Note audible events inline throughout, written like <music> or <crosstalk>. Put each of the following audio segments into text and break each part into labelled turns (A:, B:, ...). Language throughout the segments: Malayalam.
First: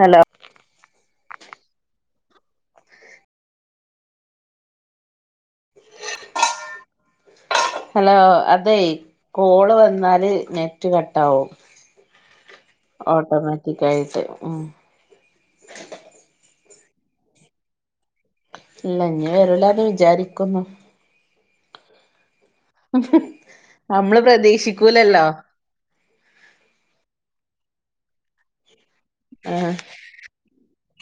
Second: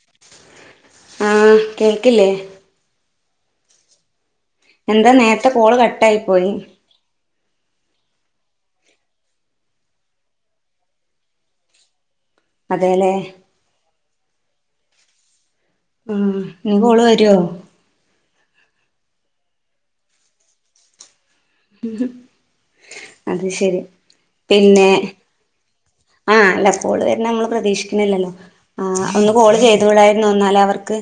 A: ഹലോ
B: ആഹ് കേൾക്കില്ലേ? എന്താ നേരത്തെ കോള് കട്ടായി പോയി
A: ഹലോ അതെ കോള് വന്നാല് നെറ്റ് കട്ടാവും
B: അതേല്ലേ
A: ഓട്ടോമാറ്റിക്കായിട്ട് ഉം
B: ഉം ഇനി കോള് വെരോ
A: ഇല്ലാ ഇന്നി വെരൂലാന്ന് വിചാരിക്കുന്നു
B: അത് ശരി
A: നമ്മള്
B: പിന്നെ
A: പ്രതീക്ഷിക്കൂലല്ലോ
B: ആഹ് അല്ല കോള് വെര്ന്നെ നമ്മള് പ്രതീക്ഷിക്കുന്നില്ലല്ലോ ആഹ് ഒന്ന് കോള്
A: ആഹ്
B: ചെയ്തൂടായിരുന്നോ ഇന്നാല് അവർക്ക്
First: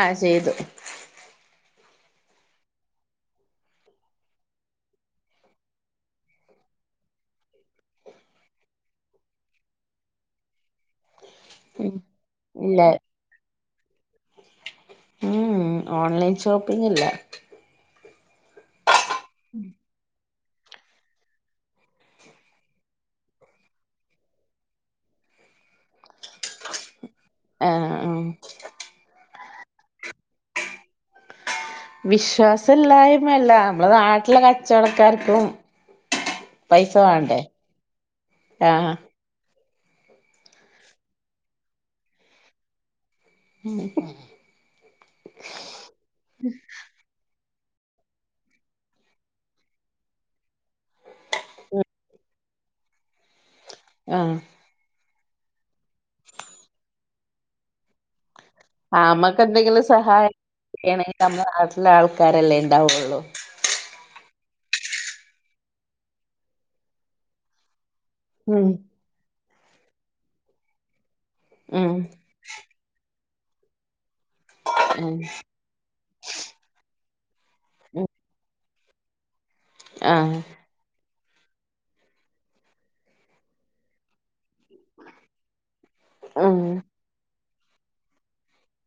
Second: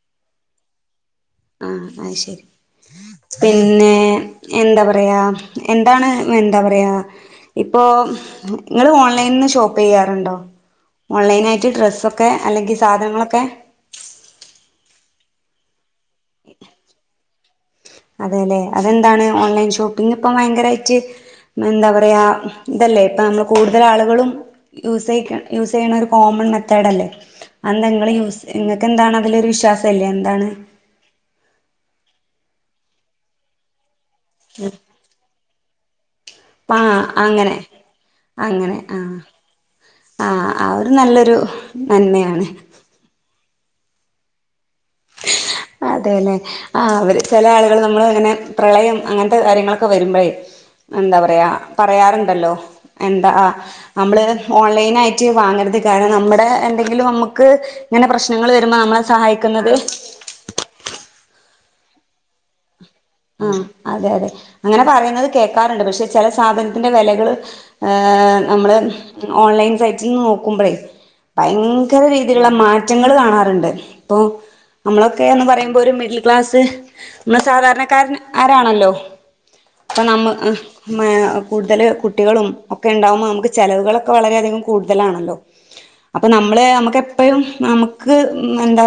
A: ആഹ് ചെയ്തു
B: ആഹ് അയ്ശരി പിന്നെ എന്താ പറയാ എന്താണ് എന്താ പറയാ ഇപ്പോ ഇങ്ങള് ഓൺലൈൻന്ന് ഷോപ്പ് ചെയ്യാറുണ്ടോ? ഓൺലൈനായിറ്റ്
A: ഉം
B: ഡ്രസ്സൊക്കെ അല്ലെങ്കി
A: ഇല്ല
B: സാധനങ്ങളൊക്കെ
A: ഉം ഓൺലൈൻ ഷോപ്പിംഗില്ലാ
B: അതെലേ അതെന്താണ് ഓൺലൈൻ ഷോപ്പിംഗിപ്പം ഭയങ്കരായിട്ട് എന്താ പറയാ ഇതല്ലേ ഇപ്പം നമ്മള് കൂടുതൽ ആളുകളും യൂസായിക്ക് യൂസ് ചെയ്യണൊരു കോമൺ മെത്തേഡ് അല്ലേ ആന്തെ
A: ആഹ്
B: ഇങ്ങള്
A: ആഹ്
B: യൂസ് ഇങ്ങക്ക് എന്താണ് അതിലൊരു വിശ്വാസല്ലേ എന്താണ്?
A: വിശ്വാസം ഇല്ലായ്മയല്ലാ നമ്മളെ നാട്ടിലെ കച്ചോടക്കാർക്കും
B: ആഹ് അങ്ങനെ അങ്ങനെ ആഹ് ആഹ് അതൊരു നല്ലൊരു നന്മയാണ്
A: <inaudible>
B: <inaudible> അതെലെ ആഹ് അവര് ചെല ആള്കള് നമ്മള് ഇങ്ങനെ പ്രളയം അങ്ങൻത്തെ കാര്യങ്ങളൊക്കെ വരുമ്പഴേ എന്താ പറയാ പറയാറ്ണ്ടല്ലോ എന്താ നമ്മള്
A: ആഹ്
B: ഓൺലൈനായിറ്റ് വാങ്ങര്ത് കാരണം നമ്മടെ എന്തെങ്കിലും നമ്മക്ക് ഇങ്ങനെ പ്രശ് ങ്ങള് വരുമ്പോ നമ്മളെ സഹായിക്കുന്നത്
A: സഹായിക്കണെ നമ്മളെ നാട്ടിലെ ആൾക്കാരല്ലേ ഇണ്ടാവൊള്ളൂ
B: ആഹ് അതെ അതെ അങ്ങനെ പറയുന്നത് കേക്കാറുണ്ട് പഷെ ചെല സാധനത്തിന്റെ വെലകള് ഏഹ്
A: ഉം
B: നമ്മള് ഓൺലൈൻ സൈറ്റീന്ന് നോക്കുമ്പഴേ
A: ഉം
B: ഭയങ്കര വെ ത്ള്ള മാറ്റങ്ങള് കാണാറ്ണ്ട് ഇപ്പോ
A: ഉം
B: നമ്മളൊക്കെന്ന് പറയുമ്പോ ഒരു മിഡിൽ ക്ലാസ്സ് നമ്മള് സാധാരണക്കാരൻ ആരാണല്ലോ അപ്പൊ നമ്മ ആഹ് മെ കൂടുതല് കുട്ടികളും ഒക്കെ ഇണ്ടാവുമ്പോ നമ്മക്ക് ചെലവുകളൊക്കെ വളരെയധികം കൂട്തലാണല്ലോ അപ്പ നമ്മള്
A: ആഹ്
B: നമ്മക്ക് എപ്പഴും നമക്ക് എന്താ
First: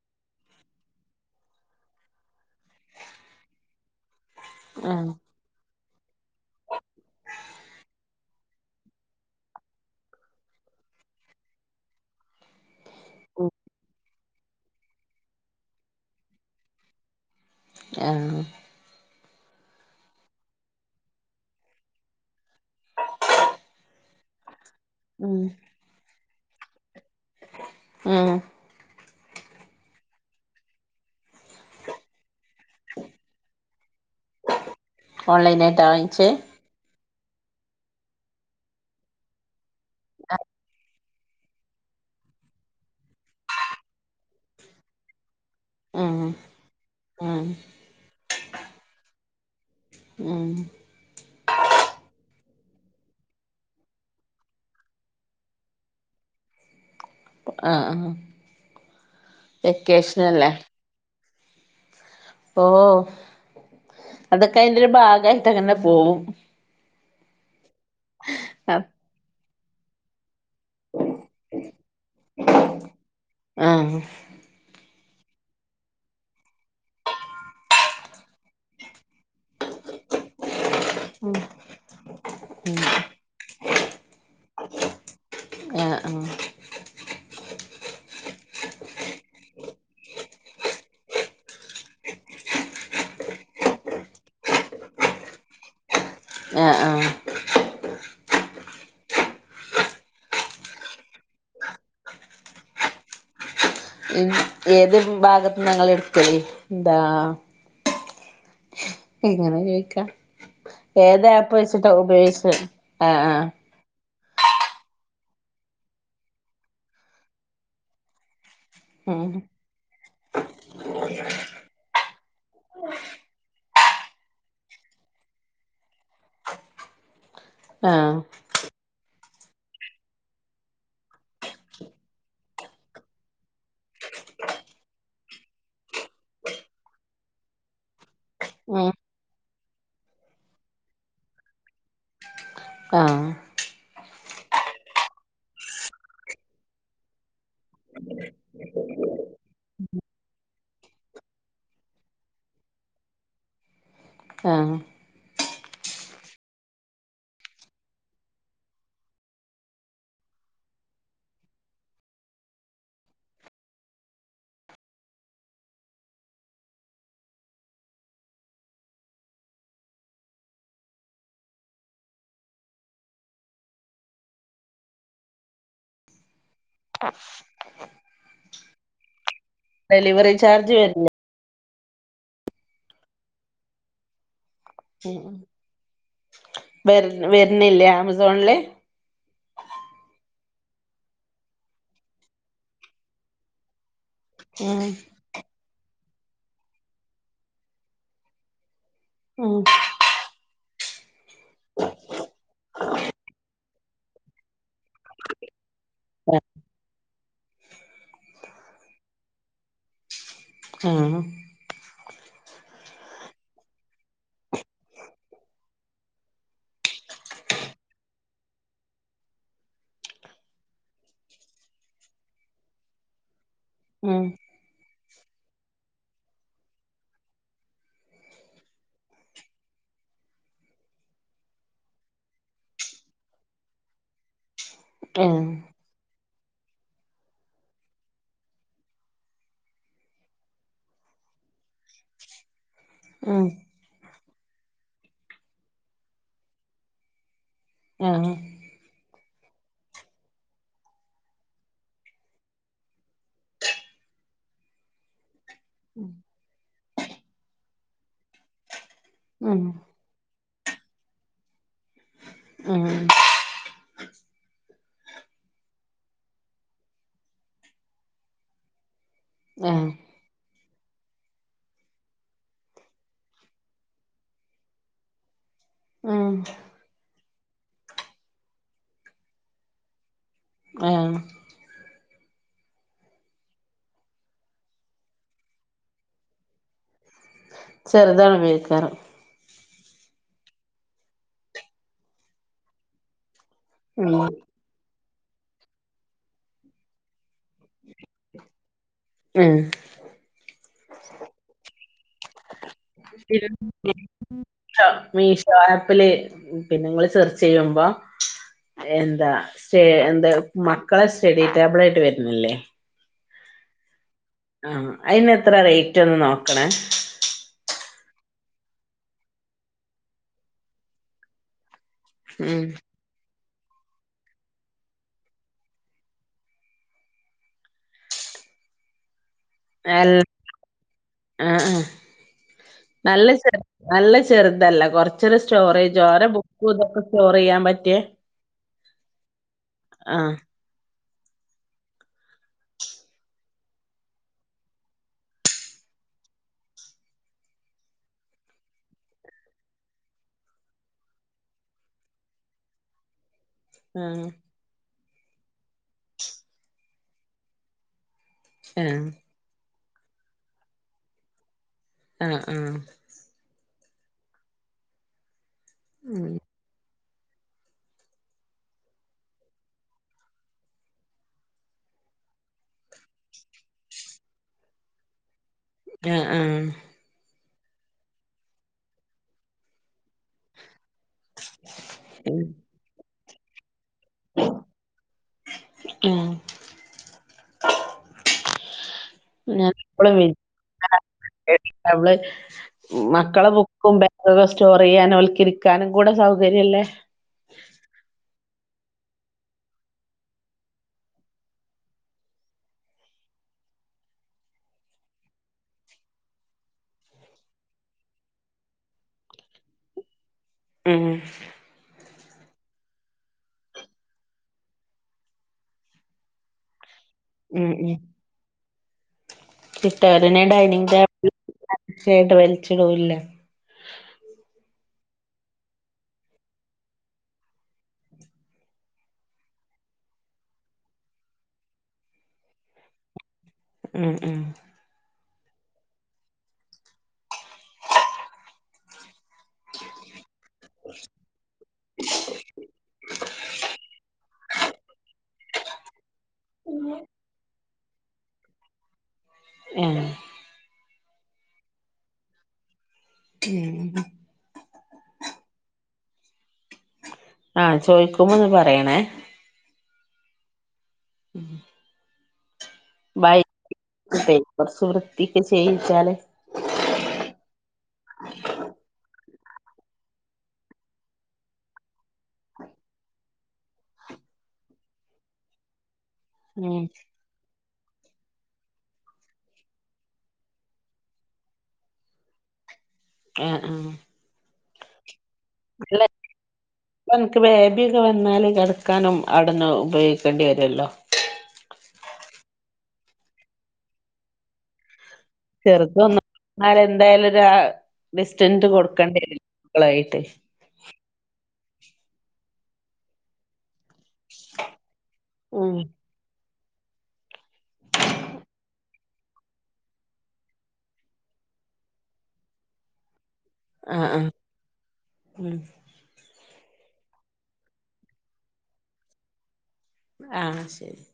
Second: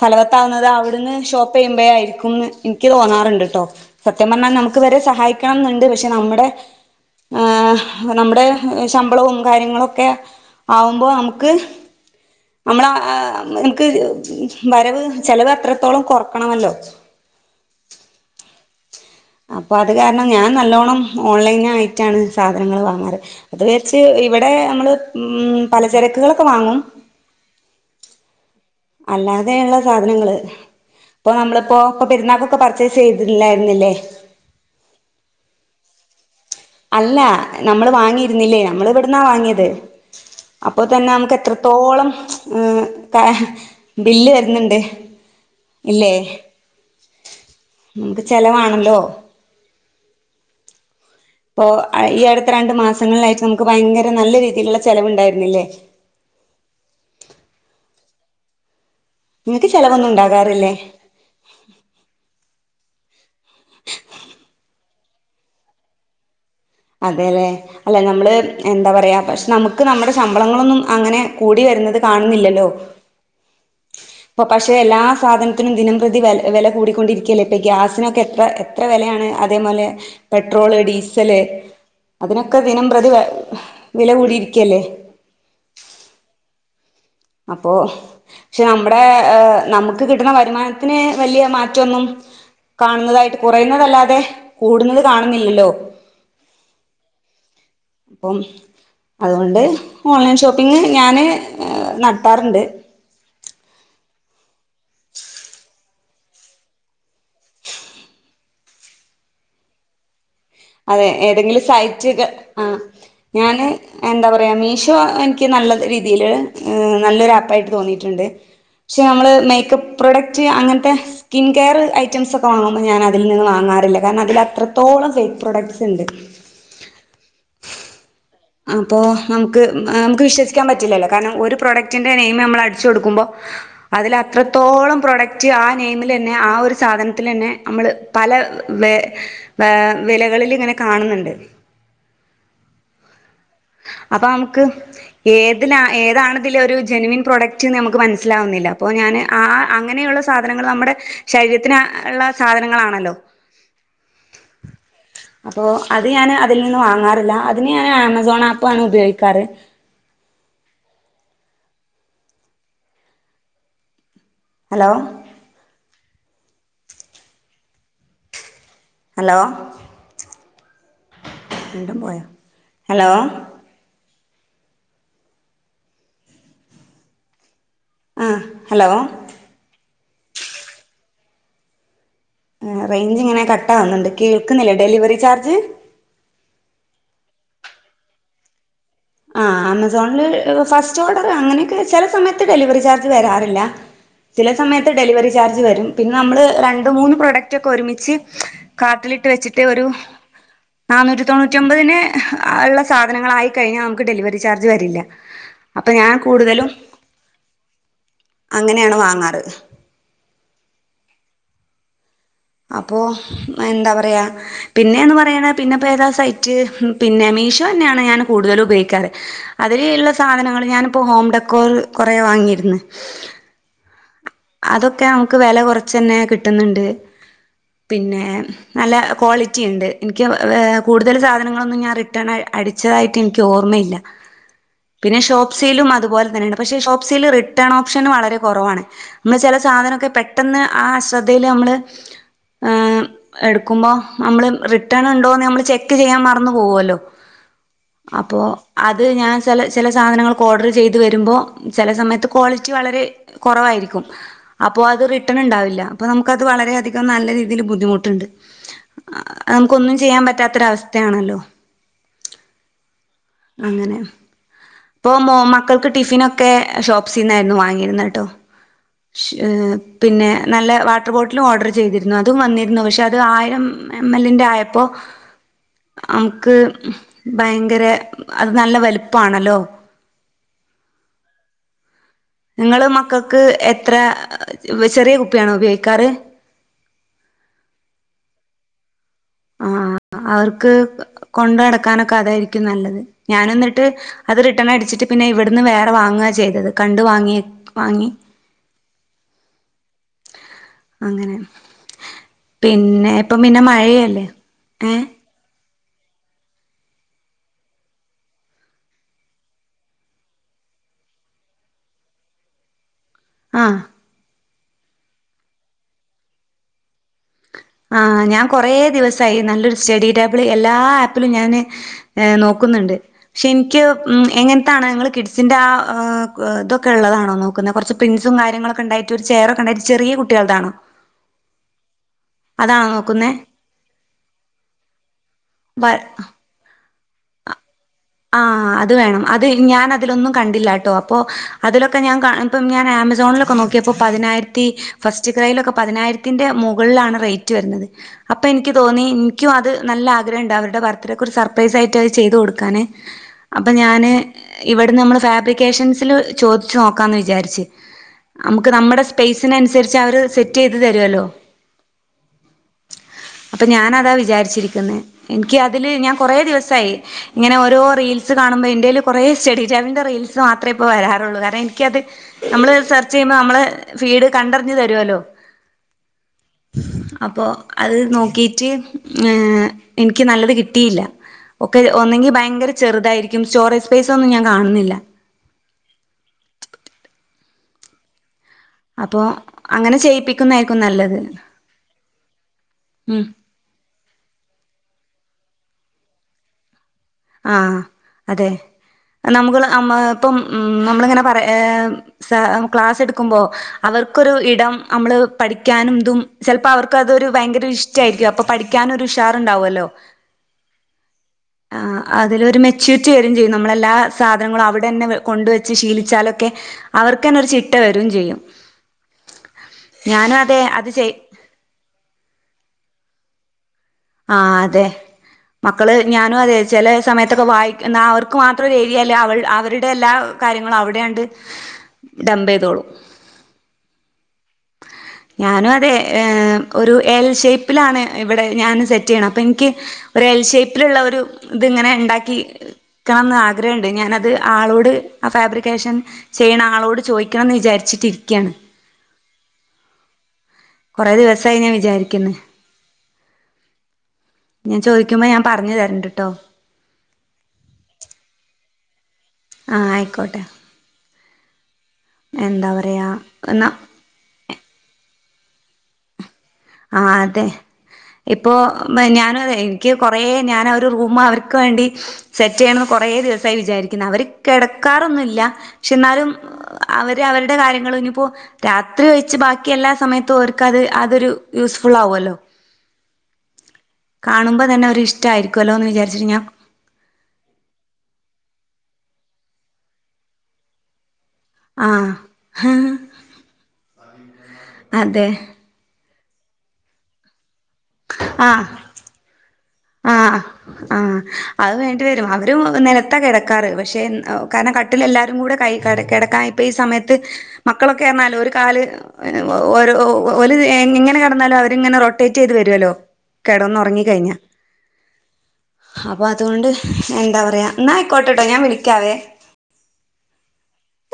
B: ഫല ത്താവുന്നത് അവിടുന്ന് ഷോപ്പ് ചെയ്യുമ്പയെ അയക്കുംന്ന് ഇനിക്ക് തോന്നാറുണ്ട്ട്ടോ സത്യം പറഞ്ഞാ നമുക്ക് ഇവരെ സഹായിക്കണന്ന്ണ്ട് പഷെ നമ്മടെ ഏഹ് നമ്മടെ ഏഹ് ശമ്പളവും കാര്യങ്ങളൊക്കെ ആവുമ്പോ നമ്മക്ക് നമ്മളാ ആഹ് എനക്ക് വരവ് ചെലവ് അത്രത്തോളം കൊറക്കണമല്ലോ
A: ആഹ്
B: അപ്പ അത് കാരണം ഞാൻ നല്ലോണം ഓൺലൈൻ ആയിറ്റാണ് സാധനങ്ങള് വാങ്ങാറ് അത് വിചാരിച്ച് ഇവിടെ നമ്മള് ഉം പലചരക്കുകളൊക്കെ വാങ്ങും
A: ഉം
B: അല്ലാതെയ്ള്ള സാധനങ്ങള് ഇപ്പൊ നമ്മളിപ്പോ ഇപ്പ പെര്ന്നാക്ക് ഇപ്പ പർച്ചേസ് ചെയ്തില്ലായിരുന്നില്ലേ
A: ഓൺലൈനായിറ്റാ വാങ്ങിച്ചെ
B: അല്ലാ നമ്മള് വാങ്ങിയിരുന്നില്ലേ നമ്മള് ഇവിട്ന്നാ വാങ്ങിയത് അപ്പൊ തന്നെ നമക്ക് എത്രത്തോളം ഉം ക ബില്ല് വര്ന്ന്ണ്ട് ഇല്ലേ
A: ഉം ഉം
B: ഉം ഇത് ചെലവാണല്ലോ
A: ഉം
B: പ്പൊ അ ഈ അട്ത്ത രണ്ട് മാസങ്ങളിലായിട്ട് നമുക്ക് ഭയങ്കര നല്ല രീതില്ള്ള ചെലവ്ണ്ടായിരുന്നില്ലേ
A: ആഹ് ആഹ്
B: നിങ്ങക്ക് ചെലവൊന്നും
A: വെക്കേഷ്ന ല്ലേ
B: ഉണ്ടാകാറില്ലേ
A: ഓഹ് അതൊക്കെ അയ്ന്റെ രു ഭാഗായിട്ട ങ്ങനെ പോകും
B: അതെല്ലേ അല്ല നമ്മള്
A: ആഹ്
B: എന്താ പറയാ പഷെ നമുക്ക് നമ്മുടെ ശമ്പളങ്ങളൊന്നും ആങ്ങനെ കൂടി വരുന്നത് കാണുന്നില്ലല്ലോ
A: ആഹ്
B: പൊ പഷെ എല്ലാ സാധനത്തിനും ദിനംപ്രതി വെ വെല കൂടിക്കൊണ്ടിരിക്കല്ലേ പ്പ ഗ്യാസിനൊക്കെ എത്ര എത്ര വെലയാണ് അതേമോലെ പെട്രോള് ഡീസല് അതിനൊക്കെ ദിനംപ്രതി വെ വില കൂടിയിരിക്കല്ലേ
A: ആഹ് ആഹ്
B: അപ്പോ ഷെ നമ്മടെ ഏഹ് നമുക്ക് കിട്ടുന്ന വരുമാനത്തിന് വലിയ മാറ്റൊന്നും കാണുന്നതായിട്ട് കുറയുന്നതല്ലാതെ കൂടുന്നത് കാണുന്നില്ലല്ലോ
A: ആഹ് ആഹ്
B: പ്പം അതുകൊണ്ട് ഓൺലൈൻ ഷോപ്പിങ് ഞാന് നട്ത്താറ്ണ്ട്
A: ഇന് ഏത് ഭാഗത്ത്ന്ന ങ്ങള് ഇട്ക്കല് ന്താ എങ്ങനെ ചോയ്ക്ക
B: അതെ ഏതെങ്കിലും സൈറ്റ്ക ആഹ് ഞാന് എന്താ പറയ മീഷോ എനിക്ക് നല്ല രീതിയിൽ നല്ലൊരു ആപ്പായിട്ട് തോന്നിട്ട്ണ്ട് ക്ഷേ നമ്മള്
A: ഉം
B: മേക്കപ്പ് പ്രൊഡക്റ്റ് അങ്ങൻതെ സ്കിൻ കെയർ ഐറ്റംസ് ഒക്കെ വാങ്ങുമ്പോ ഞാൻ അതിൽ നിന്ന് വാങ്ങാറില്ല കാരണം അതിൽ അത്രത്തോളം ഫെ പ്രൊഡക്സ് ഇണ്ട്
A: ആഹ്
B: ആപ്പോ നമുക്ക് നമുക്ക് വിശ്വസിക്കാൻ പറ്റില്ലല്ലോ കാരണം ഒരു പ്രോഡക്റ്റിന്റെ നെയിം നമ്മൾ അടിച്ചു കൊടുക്കുബോ അതിൽ അത്രത്തോളം പ്രൊഡക്റ്റ് ആ നെയ്മിലന്നെ ആ ഒരു സാധനത്തിലന്നെ നമ്മള് പല
A: ഉം
B: വെ വേ വിലകളിൽ ഇങ്ങനെ കാണ്ന്ന്ണ്ട്
A: ആഹ്
B: അപ്പൊ നമുക്ക് ഏതിലാ ഏതാണ് ഇതില് ഒരു ജനുവിൻ പ്രോഡക്റ്റ്ന്ന് നമുക്ക് മനസ്സിലാവുന്നില്ല അപ്പോ ഞാൻ ആ അങ്ങനെയുള്ള സാധനങ്ങൾ നമ്മുടെ ശരീരത്തിന് ഇള്ള സാധനങ്ങളാണല്ലോ
A: ആഹ്
B: അപ്പൊ അത് ഞാന് അതിൽ നിന്ന് വാങ്ങാറില്ല അതിന് ഞാന് ആമസോൺ ആപ്പ് ആണ് ഉപയോഗിക്കാറ് ഹലോ ഹലോ വിണ്ടും പോയോ ഹലോ ആഹ് ഹലോ
A: ഡെലിവറി ചാർജ് വെര്ൻ
B: ഏഹ് റേഞ്ച് ഇങ്ങനെ കട്ട ആവുന്നുണ്ട് കേൾക്കുന്നില്ല ഡെലിവറി ചാർജ്
A: വെര്ൻ വെര്ന്നില്ലേ ആമസോണ്ല്
B: ആഹ് ആമസോണിൽ ഫസ്റ്റ് ഓഡർ അങ്ങനൊക്കെ ചെല സമയത്ത് ഡെലിവറി ചാർജ് വരാറില്ല ചില
A: ഉം
B: സമയത്ത് ഡെലിവറി ചാർജ് വരും പിന്നെ നമ്മള് രണ്ട് മൂന്ന് പ്രോഡക്റ്റ് ഒക്കെ ഒരുമിച്ച് കാർട്ടില് ഇട്ട്
A: ഉം
B: വച്ചിട്ട് ഒരുനാനൂറ്റി തൊണ്ണുറ്റി ഒബാത്ന് ഉള്ള സാധനം ആയി കഴിഞ്ഞാൽ നമുക്ക് ഡെലിവറി ചാർജ് വരില്ല അപ്പൊ ഞാൻ കൂടുതലും അങ്ങനെയാണ് വാങ്ങാറ്
A: ആഹ്
B: അപ്പോൾ എന്താ പറയുക പിന്നെന്ന് പറയണ പിന്നെപ്പോ ഏതാ സൈറ്റ് പിന്നെ മീഷോ തന്നെയാണ് ഞാൻ കൂടുതലും ഉപയോഗിക്കാർ അതിലുള്ള സാധനങ്ങള് ഞാനിപ്പോ ഹോം ഡെക്കോറി കൊറെ വാങ്ങിയിരുന്ന്
A: ഉം
B: അതൊക്കെ നമുക്ക് വില കുറച്ച് തന്നെ കിട്ടുന്നുണ്ട് പിന്നെ നല്ല ക്വാളിറ്റി ഉണ്ട് എനിക്ക് കൂടുതൽ സാധനങ്ങളൊന്നും ഞാൻ റി റിട്ടാണ് അടിച്ചതായിട്ട് എനിക്ക് ഓർമ്മയില്ല പിന്നെ
A: ആഹ്
B: ഷോപ്സീയിലും അതുപോലെ തന്നെയണ്ട് പക്ഷെ ഷോപ്പ്സീല് റിട്ടേൺ ഓപ്ഷന് വളരെ കുറവാണ് നമ്മള് ചില സാധനൊക്കെ പെട്ടെന്ന് ആ അശ്രദ്ധയിൽ നമ്മള്
A: ഉം
B: എടു ക്കുമ്പോ നമ്മള് റിട്ടേൺ ഉണ്ടോന്ന് നമ്മള് ചെക്ക് ചെയ്യാൻ മറന്ന് പോകുല്ലോ
A: ആഹ്
B: അപ്പോ അത് ഞാൻ ചില ചില സാധനങ്ങൾക്ക് ഓർഡർ ചെയ്ത് വരുമ്പോൾ ചില സമയത്ത് ക്വാളിറ്റി വളരെ കുറവായിരിക്കും അപ്പൊ അത് റിട്ടേൺ ഉണ്ടാവില്ല അപ്പൊ നമുക്കത് വളര അധികം നല്ല രീതിയിൽ ബുദ്ധിമുട്ടുണ്ട്
A: ഉം
B: നമുക്കൊന്നും ചെയ്യാൻ പറ്റാത്തൊരവസ്ഥയാണല്ലോ
A: ഉം
B: അങ്ങനെ ഇപ്പോൾ മോ മക്കൾക്ക് ടിഫിനൊക്കെ ഷോപ്പ്സിൽ നിന്നായിരുന്നു വാങ്ങിയിരുന്നത് കേട്ടോ
A: ആഹ്
B: പിന്നെ നല്ല വാട്ടർ ബോട്ടിലും ഓർഡർ ചെയ്തിരുന്നു അതും വന്നിരുന്നു പക്ഷേ അത് ആയിരം എം എല്ലിൻ്റെ ആയപ്പോൾ
A: ഉം
B: നമുക്ക് ഭയങ്കര അത് നല്ല വലുപ്പാണല്ലോ
A: ആഹ്
B: നിങ്ങൾ മക്കൾക്ക് എത്ര ചെറിയ കുപ്പിയാണോ ഉപയോഗിക്കാറ്
A: ചെറുതാണ് ഉപയോഗിക്കാറ്
B: ആഹ് അവർക്ക് കൊണ്ട് നടക്കാനൊക്കെ അതായിരിക്കും നല്ലത് ഞാനൊന്നട്ട്
A: ഉം
B: അത് റിട്ടേൺ അടിച്ചിട്ട് പിന്നെ ഇവിടുന്ന് വേറെ വാങ്ങുക ചെയ്തത് കണ്ട് വാങ്ങി വാങ്ങി
A: ഉം
B: അങ്ങനെ പിന്നെ ഇപ്പം പിന്നെ മഴയല്ലേ ഏഹ്
A: മീഷോ ആപ്പില് പിന്നെങ്ങള് സെർച്ച് ചെയ്യുമ്പോ എന്താ സ്റ്റ എന്താ മക്കളെ സ്റ്റഡി ടേബിളായിട്ട് വരുന്നില്ലേ
B: ആഹ്
A: ആഹ് അയിന് എത്ര റേറ്റ് ഒന്ന് നോക്കണേ
B: ആഹ് ഞാൻ കൊറെേ ദിവസായി നല്ലൊരു സ്റ്റഡി ടേബിള് എല്ലാ ആപ്പിലും ഞാന് ഏഹ്
A: ഉം
B: നോക്കുന്നുണ്ട് പക്ഷെ എനിക്ക് എങ്ങനത്താണ് നിങ്ങൾ കിഡ്സിൻന്റെറെ ആ ഇതൊക്കെ ഉള്ളതാണോ നോ ക്കുന്ന കുറച്ച് പ്രിൻസും കാര്യങ്ങളൊക്കെണ്ടായിട്ട് ഒരു ചെയറൊക്കെ ഉണ്ടായി് ചെറിയ
A: അൽ
B: കുട്ടികളതാണോ
A: ആഹ് നല്ല
B: നോക്കുന്നേ
A: ചെറ നല്ല ചെറുതല്ല കൊറച്ച് ഒരു
B: വ
A: സ്റ്റോറേജ് ഓരെ ബു ക്കൂതൊക്കെ സ്റ്റോർ ചെയ്യാൻ പറ്റിയേ
B: ആഹ് അത് വേണം അത് ഞാൻ അതിലൊന്നും
A: ആഹ്
B: കണ്ടില്ല കേട്ടോ അപ്പോൾ അതിലൊക്കെ ഞാൻ ഇപ്പ ഞാൻ ആമസോണിലൊക്കെ നോക്കിയപ്പോൾ പതിനായിരത്തി ഫസ്റ്റ് ക്രൈയിലൊക്കെ പതിനായിരത്തി ത്തിന്റെ മുകളിലാണ് റേറ്റ് വരുന്നത് അപ്പോൾ എനിക്ക് തോന്നി എനിക്കും അത് നല്ല ആഗ്രഹമുണ്ട് അവരുടെ ബർത്ത്ഡേക്ക് ഒരു സർപ്രൈസ ആയിട്ട് അത് ചെയ്ത് കൊടുക്കാൻ അപ്പൊ ഞാന്
A: ആഹ്
B: ഇവിടു നമ്മൾ ഫാബ്രിക്കേഷൻസിൽ ചോദിച്ചു നോക്കാന്ന് വിചാരിച്ച് നമുക്ക് നമ്മുടെ
A: ആഹ്
B: സ്പേസിന അനുസരിച്ച് അവര് സെറ്റ് ചെയ്ത് തരുല്ലോ
A: ആഹ് ആഹ്
B: അപ്പൊ ഞാനതാ വിചാരിച്ചിരിക്കുന്നത് എനിക്ക് അതില് ഞൻ
A: ഉം
B: കൊറ ദിവസായി ഇങ്ങെനെ ഓരോ റീൽസ് കാണുമ്പോൾ എൻ്റെയിൽ കുറേ <unintelligible> റീൽസ് മാത്രമേ ഇപ്പോൾ വരാറുള്ളൂ കാരണം ഇൻക്കത് നമ്മള് സെർച്ച് ചെയ്യുമ്പോൾ നമ്മളെ ഫീഡ് കണ്ടറിഞ്ഞു തരുവല്ലോ
A: ആഹ് ആഹ്
B: അപ്പോ അത് നോക്കിട്ട് എനിക്ക് നല്ലത് കിട്ടിയില്ല ഒക്കെ ഒന്നെങ്കി
A: ഉം
B: ഭയങ്കര ചെറുതായിരിക്കും സ്റ്റോറേജ് സ്പേസ് ഒന്നും ഞാൻ കാണുന്നില്ല
A: ആഹ്
B: അപ്പോ അങ്ങനെ
A: ഞൻള
B: ചെയ്യിപ്പിക്കുന്നായിരിക്കും നല്ലത്
A: <unintelligible>
B: ഉം
A: മക്കളെ ബുക്കും ബാഗൊക്കെ സ്റ്റോർ ചെയ്യാനും അവൽക്കരിക്കാനും കൂടെ സൗകര്യംല്ലേ
B: ആഹ് അതെ നമ്മള് ഇപ്പം ഉം നമ്മളിങ്ങനെ പറ സ ക്ലാസ് എടുക്കുമ്പോ അവർക്കൊരു ഇടം നമ്മള് പഠിക്കാനും ഇതും ചിലപ്പോ അവർക്ക അതൊരു ഭയങ്കര ഇഷ്ടയിരിക്കും അപ്പൊ പഠിക്കാൻ ഒരു ഉഷാറുണ്ടാവല്ലോ
A: ഉം
B: ആഹ് അതിലൊരു മെച്യൂരിറ്റി വാര്യും ചെയ്യും നമ്മളെല്ലാ സാധനങ്ങളും അവിടെന്നെ കൊണ്ടുവച്ച് ശീലിച്ചാലൊക്കെ അവർക്ക്ന്നെ ഒരു
A: ഉം
B: ചിട്ട വരയും ചെയ്യും ഞാനും
A: ചിട്ടവരനെ
B: അതെ
A: ഡൈനിങ്
B: അത് ചെയ്
A: ടേബിൾായിട്ട് <unintelligible> വലിച്ചിടൂല്ല
B: ആഹ് അതെ മക്കള് ഞാനും അതെ ചില സമയത്തൊക്കെ വായിക്ക എന്ന അവർക്ക് മാത്രം ഏതിയല്ല അവ അവരുടെ എല്ലാ കാര്യങ്ങ അവിടെണ്ട് ഡംമ്പ്യ്തോളൂ
A: ഉം ഉം
B: ഞാനും അതെ ഏഹ് ഒരു എൽ ഷേ്പിലാണ് ഇവിടെ ഞാൻ സെറ്റ് ചെയ്യണം അപ്പൊ എനിക്ക് ഒരു എൽ ഷേപ്പിലുള്ള ഒരു ഇത്ങ്ങനെ ഉണ്ടാക്കി നിൽക്കണംമെന്ന് ആഗ്രഹണ്ട് ഞാനത് ആളോട് ആ ഫാബ്രിക്കേഷൻ ചെയ്യണ ആളോട് ചോദിക്കണംന്ന് വിചാരിച്ചിട്ടിരിക്കുകയാണ്
A: ഏഹ്
B: കുറെേ ദിവസായി ഞാൻ വിചാരിക്കുന്നു
A: ഉം
B: ഞാൻ ചോദിക്കുമം ഞാൻ പറഞ്ഞു തരണ്ട്ട്ടോ
A: ആഹ് ചോദിക്കുമോന്ന് പറയണേ
B: ആഹ് ആയിക്കോട്ടെ
A: ഉം
B: എന്താ പറയാ എന്ന
A: അതെ കുറച്ച് വൃത്തിക്ക് ചെയ്യിച്ചാല്
B: ആഹ് അതെ ഇപ്പോ ഞാനും അതെ നിക്ക്കുറേ ഞാനരു റൂമ് അവർക്ക് വേണ്ടി സെറ്റ് ചെയ്യണന്ന് കൊറേ ദിവസായി വിചാരിക്കുന്ന് അവര് കിടക്കാറൊന്നുല്ല പക്ഷെ എന്നാലും
A: ഏഹ്
B: ദേ അവരുടെ കാര്യങ്ങള് ഇനിയിപ്പോ രാത്രി ഒയിച്ച് ബാക്കി എല്ലാ സമയത്തും ഓര്ക്കത് അതൊരു യൂസ്ഫുള്ളാവ്വല്ലോ
A: ആഹ് ആഹ്
B: കാണുമ്പോ തന്നെ ഒരു ഇഷ്ടയിരിക്കുവല്ലോന്ന് വിചാരിച്ച്ട്ട് ഞാൻ
A: എനിക്ക് ബേബിയൊക്കെ വന്നാല് കെടക്കാനും അവിടുന്ന് ഉപയോഗിക്കേണ്ടി വരുവല്ലോ
B: ആഹ് അതെ
A: ചെറുത് വന്നാ നമ്മളെന്തായാലും ഒരാ ഡിസ്റ്റന്റ്
B: ആഹ്
A: കൊടുക്കേണ്ടി വരും മക്കളായിട്ട്
B: ആഹ് ആഹ് അത് വേണ്ടി വരും അവരു നെലത്താ കെടക്കാറ് പക്ഷെ കാരണം കട്ടിലെല്ലാ രും കൂടെ കൈ
A: ഉം
B: കടെ കെടക്കാ ഇപ്പ ഈ സമയത്ത് മക്കളൊക്കെന്ന് പറഞ്ഞാല് ഒരു കാല് അയ്ന് ഓ ഓര് ഓ ഓല് എങ്ങ് എങ്ങനെ കെടന്നാലും അവരിങ്ങനെ റൊട്ടേറ്റ് ചെയ്ത് വരുവല്ലോ കെടന്നൊറങ്ങി
A: ആഹ് ആഹ്
B: കഴിഞ്ഞ
A: ഉം
B: അപ്പൊ അതുകൊണ്ട് എന്താ പറയാ എന്നാ ആയിക്കോട്ടെട്ടോ ഞാൻ വിളിക്കാവേ
A: ആഹ് ശെരി